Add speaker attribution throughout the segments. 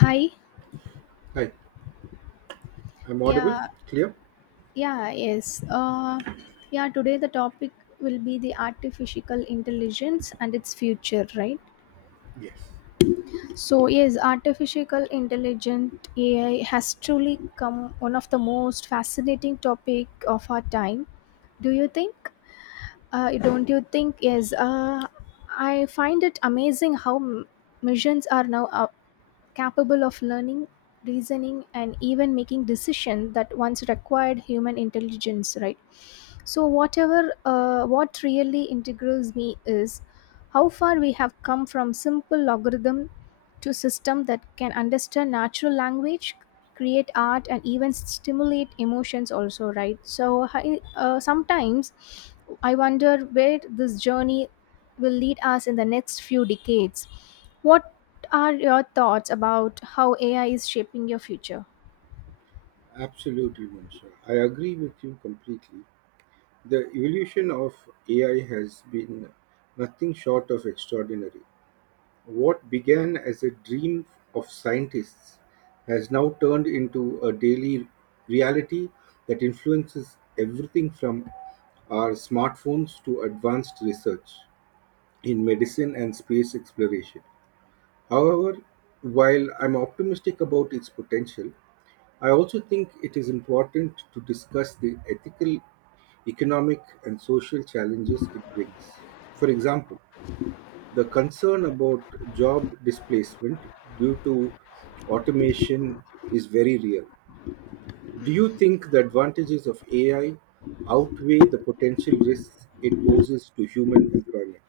Speaker 1: Hi.
Speaker 2: Hi, I'm audible,
Speaker 1: Yeah.
Speaker 2: clear?
Speaker 1: Yeah. Yes. Yeah. Today the topic will be the artificial intelligence and its future, right?
Speaker 2: Yes.
Speaker 1: So yes, artificial intelligent AI has truly come one of the most fascinating topic of our time. Do you think? Don't you think? Yes. I find it amazing how missions are now capable of learning, reasoning, and even making decisions that once required human intelligence, right? So, whatever, what really integrates me is how far we have come from simple logarithm to system that can understand natural language, create art and even stimulate emotions also, right? So I, sometimes I wonder where this journey will lead us in the next few decades. What are your thoughts about how AI is shaping your future?
Speaker 2: Absolutely, Manisha. I agree with you completely. The evolution of AI has been nothing short of extraordinary. What began as a dream of scientists has now turned into a daily reality that influences everything from our smartphones to advanced research in medicine and space exploration. However, while I'm optimistic about its potential, I also think it is important to discuss the ethical, economic, and social challenges it brings. For example, the concern about job displacement due to automation is very real. Do you think the advantages of AI outweigh the potential risks it poses to human employment?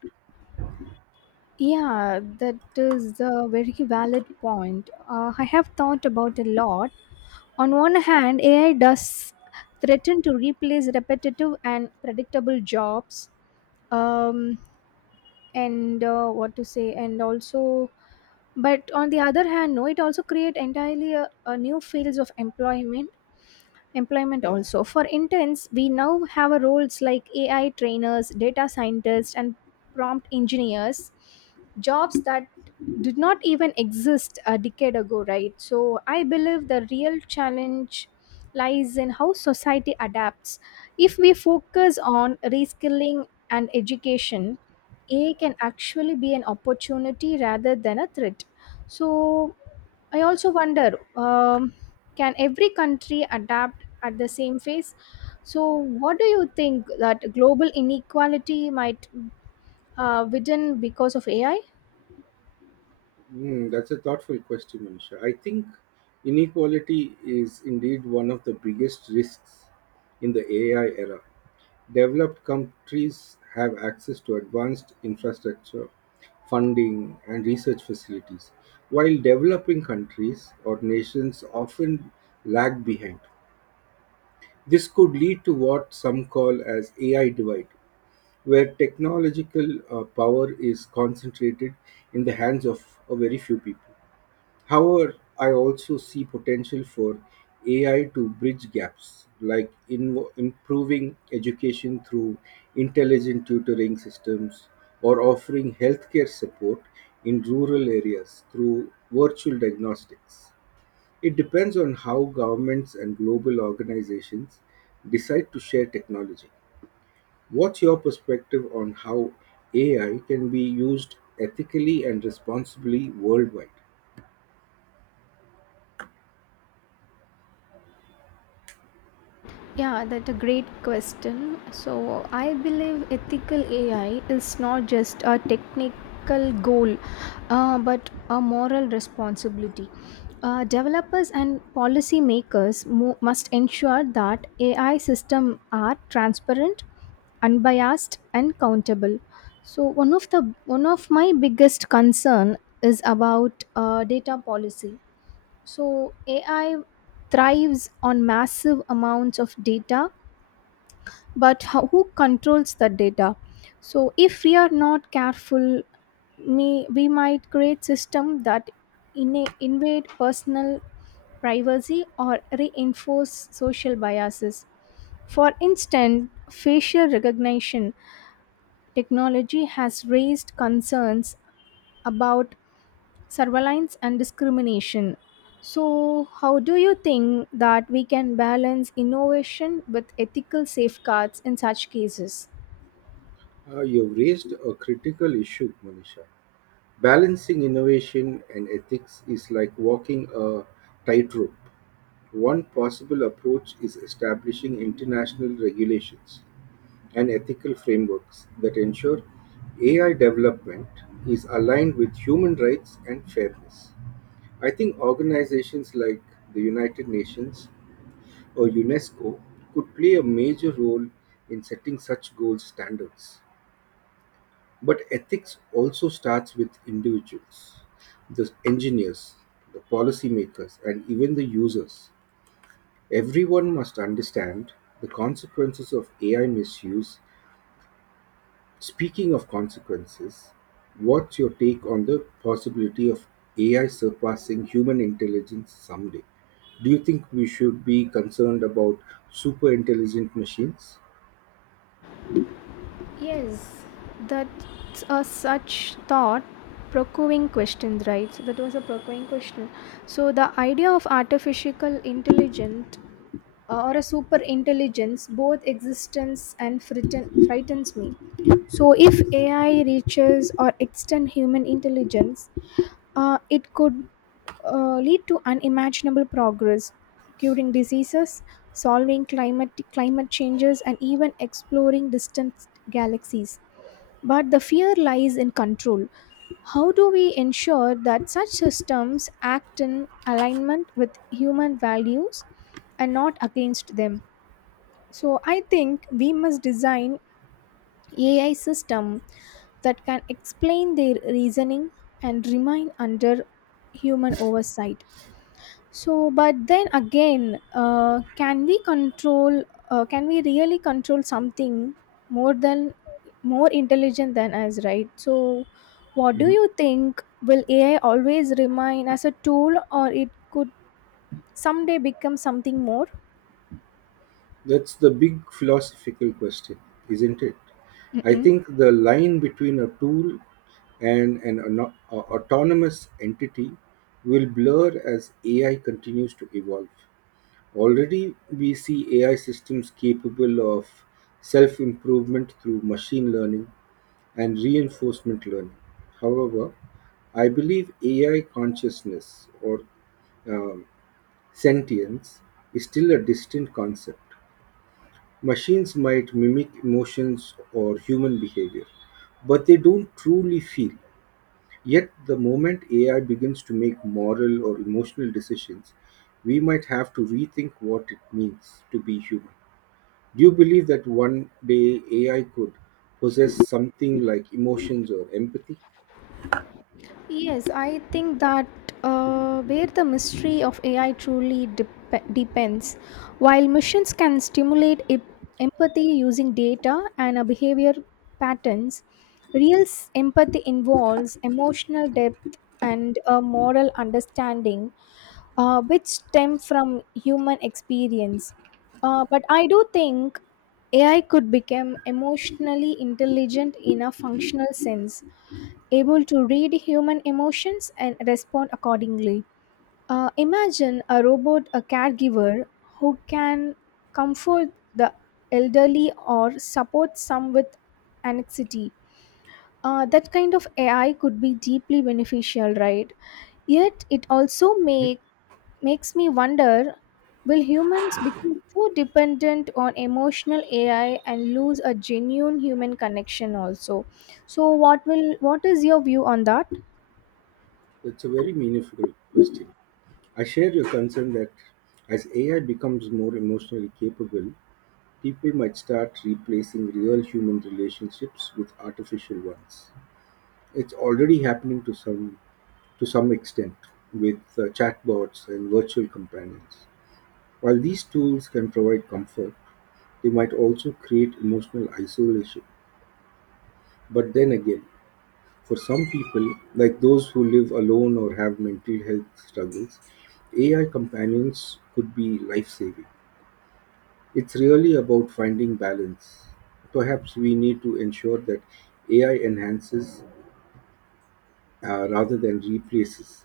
Speaker 1: Yeah, that is a very valid point. I have thought about a lot. On one hand, AI does threaten to replace repetitive and predictable jobs. um, and what to say, and also, but on the other hand, no, it also create entirely a new fields of employment, employment also for interns. We now have a roles like AI trainers, data scientists and prompt engineers, jobs that did not even exist a decade ago, right? So I believe the real challenge lies in how society adapts. If we focus on reskilling and education, AI can actually be an opportunity rather than a threat. So, I also wonder, can every country adapt at the same phase. So, what do you think that global inequality might widen because of AI?
Speaker 2: Hmm, that's a thoughtful question, Manisha. I think inequality is indeed one of the biggest risks in the AI era. Developed countries have access to advanced infrastructure, funding, and research facilities, while developing countries or nations often lag behind. This could lead to what some call as AI divide, where technological power is concentrated in the hands of a very few people. However, I also see potential for AI to bridge gaps, like in improving education through intelligent tutoring systems or offering healthcare support in rural areas through virtual diagnostics. It depends on how governments and global organizations decide to share technology. What's your perspective on how AI can be used ethically and responsibly worldwide?
Speaker 1: Yeah, that's a great question. So, I believe ethical AI is not just a technical goal, but a moral responsibility. Developers and policymakers must ensure that AI systems are transparent, unbiased and countable. So one of my biggest concern is about data policy. So AI thrives on massive amounts of data, but how, who controls the data? So if we are not careful, me, we might create system that invade personal privacy or reinforce social biases. For instance, facial recognition technology has raised concerns about surveillance and discrimination. So, how do you think that we can balance innovation with ethical safeguards in such cases?
Speaker 2: You've raised a critical issue, Manisha. Balancing innovation and ethics is like walking a tightrope. One possible approach is establishing international regulations and ethical frameworks that ensure AI development is aligned with human rights and fairness. I think organizations like the United Nations or UNESCO could play a major role in setting such goals standards. But ethics also starts with individuals, the engineers, the policymakers, and even the users. Everyone must understand the consequences of AI misuse. Speaking of consequences, what's your take on the possibility of AI surpassing human intelligence someday? Do you think we should be concerned about super intelligent machines?
Speaker 1: Yes, that's a such thought procuring question, right? So that was a procuring question. So the idea of artificial intelligence, or a super intelligence, both existence and frightens me. So if AI reaches or extend human intelligence, it could lead to unimaginable progress: curing diseases, solving climate changes and even exploring distant galaxies. But the fear lies in control. How do we ensure that such systems act in alignment with human values and not against them? So I think we must design AI system that can explain their reasoning and remain under human oversight. So, but then again, can we control? Can we really control something more than more intelligent than us? Right. So, what do you think? Will AI always remain as a tool, or it could someday become something more?
Speaker 2: That's the big philosophical question, isn't it? I
Speaker 1: Mm-mm.
Speaker 2: think the line between a tool and an autonomous entity will blur as AI continues to evolve. Already, we see AI systems capable of self improvement through machine learning and reinforcement learning. However, I believe AI consciousness or um, sentience is still a distant concept. Machines might mimic emotions or human behavior, but they don't truly feel. Yet, the moment AI begins to make moral or emotional decisions, we might have to rethink what it means to be human. Do you believe that one day AI could possess something like emotions or empathy?
Speaker 1: Yes, I think that, where the mystery of AI truly depends. While machines can stimulate empathy using data and behavior patterns, real empathy involves emotional depth and a moral understanding, which stem from human experience. But I do think AI could become emotionally intelligent in a functional sense, able to read human emotions and respond accordingly. Imagine a robot, a caregiver who can comfort the elderly or support some with anxiety. That kind of AI could be deeply beneficial, right? Yet it also makes me wonder: will humans become too dependent on emotional AI and lose a genuine human connection? Also, so what will what is your view on that?
Speaker 2: That's a very meaningful question. I share your concern that as AI becomes more emotionally capable, people might start replacing real human relationships with artificial ones. It's already happening to some extent with chatbots and virtual companions. While these tools can provide comfort, they might also create emotional isolation. But then again, for some people, like those who live alone or have mental health struggles, AI companions could be life saving. It's really about finding balance. Perhaps we need to ensure that AI enhances, rather than replaces,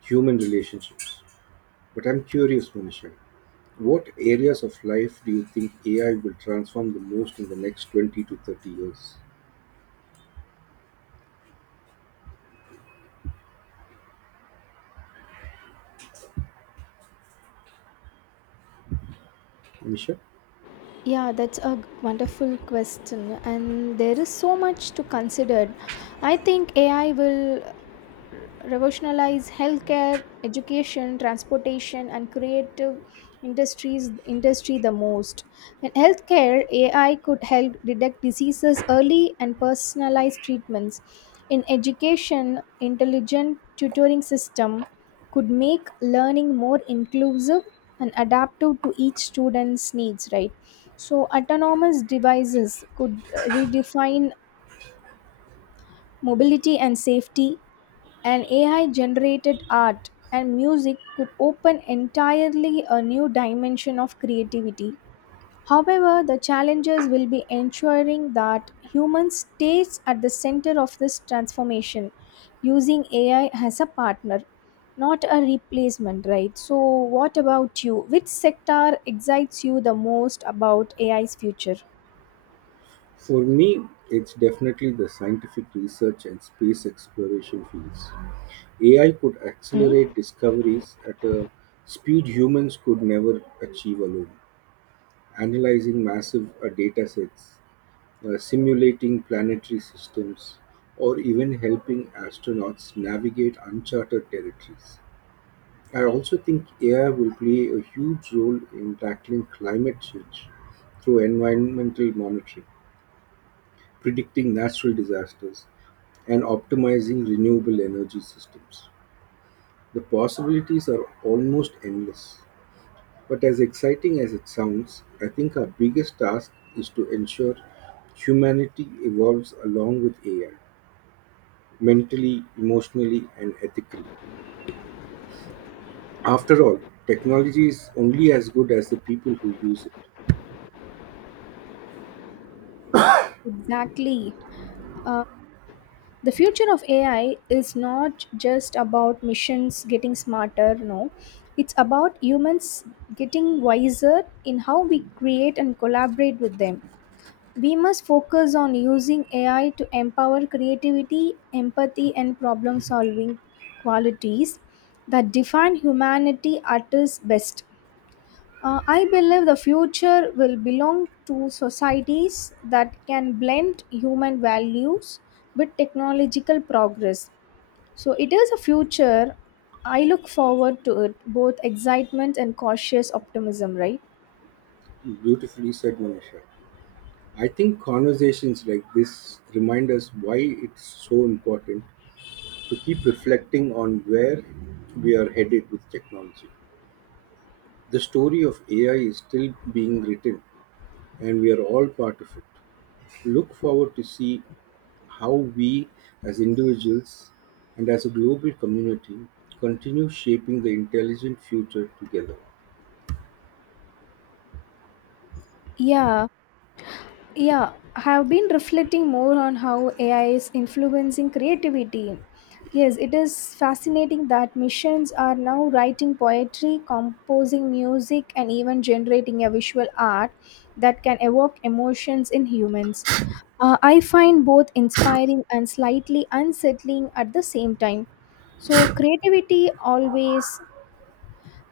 Speaker 2: human relationships. But I'm curious, Manisha, what areas of life do you think AI will transform the most in the next 20 to 30 years? Manisha?
Speaker 1: Yeah, that's a wonderful question, and there is so much to consider. I think AI will revolutionize healthcare, education, transportation, and creative industries industry the most. In healthcare, AI could help detect diseases early and personalize treatments. In education, intelligent tutoring system could make learning more inclusive and adaptive to each student's needs, right? So autonomous devices could redefine mobility and safety, and AI generated art and music could open entirely a new dimension of creativity. However, the challenges will be ensuring that humans stays at the center of this transformation, using AI as a partner, not a replacement, right? So what about you? Which sector excites you the most about AI's future?
Speaker 2: For me, it's definitely the scientific research and space exploration fields. AI could
Speaker 1: Hmm?
Speaker 2: accelerate discoveries at a speed humans could never achieve alone. Analyzing massive datasets, simulating planetary systems, or even helping astronauts navigate uncharted territories. I also think AI will play a huge role in tackling climate change through environmental monitoring, predicting natural disasters, and optimizing renewable energy systems. The possibilities are almost endless. But as exciting as it sounds, I think our biggest task is to ensure humanity evolves along with AI, mentally, emotionally, and ethically. After all, technology is only as good as the people who use it.
Speaker 1: Exactly. The future of AI is not just about machines getting smarter, no, it's about humans getting wiser in how we create and collaborate with them. We must focus on using AI to empower creativity, empathy and problem solving, qualities that define humanity at its best. I believe the future will belong to societies that can blend human values with technological progress. So it is a future. I look forward to it, both excitement and cautious optimism, right?
Speaker 2: Beautifully said, Manisha. I think conversations like this remind us why it's so important to keep reflecting on where we are headed with technology. The story of AI is still being written, and we are all part of it. Look forward to see how we, as individuals and as a global community, continue shaping the intelligent future together.
Speaker 1: Yeah, yeah, I have been reflecting more on how AI is influencing creativity. Yes, it is fascinating that machines are now writing poetry, composing music, and even generating a visual art that can evoke emotions in humans. I find both inspiring and slightly unsettling at the same time. So, creativity always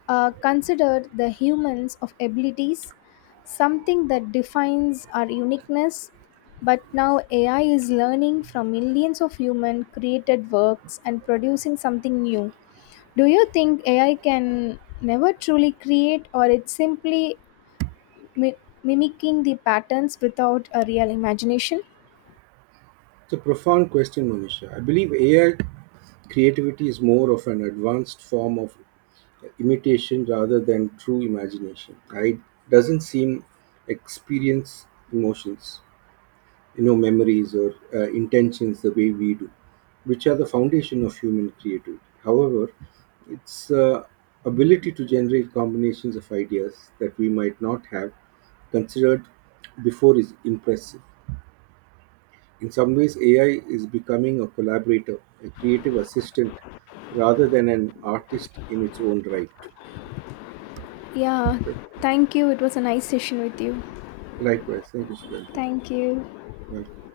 Speaker 1: considered the humans of abilities, something that defines our uniqueness. But now AI is learning from millions of human created works and producing something new. Do you think AI can never truly create, or it's simply mi- mimicking the patterns without a real imagination?
Speaker 2: It's a profound question, Monisha. I believe AI creativity is more of an advanced form of imitation rather than true imagination. It doesn't seem experience emotions, you know, memories or intentions the way we do, which are the foundation of human creativity. However, its ability to generate combinations of ideas that we might not have considered before is impressive. In some ways, AI is becoming a collaborator, a creative assistant, rather than an artist in its own right.
Speaker 1: Yeah, thank you. It was a nice session with you.
Speaker 2: Likewise, thank you, Sudhanti.
Speaker 1: Thank you.
Speaker 2: Welcome.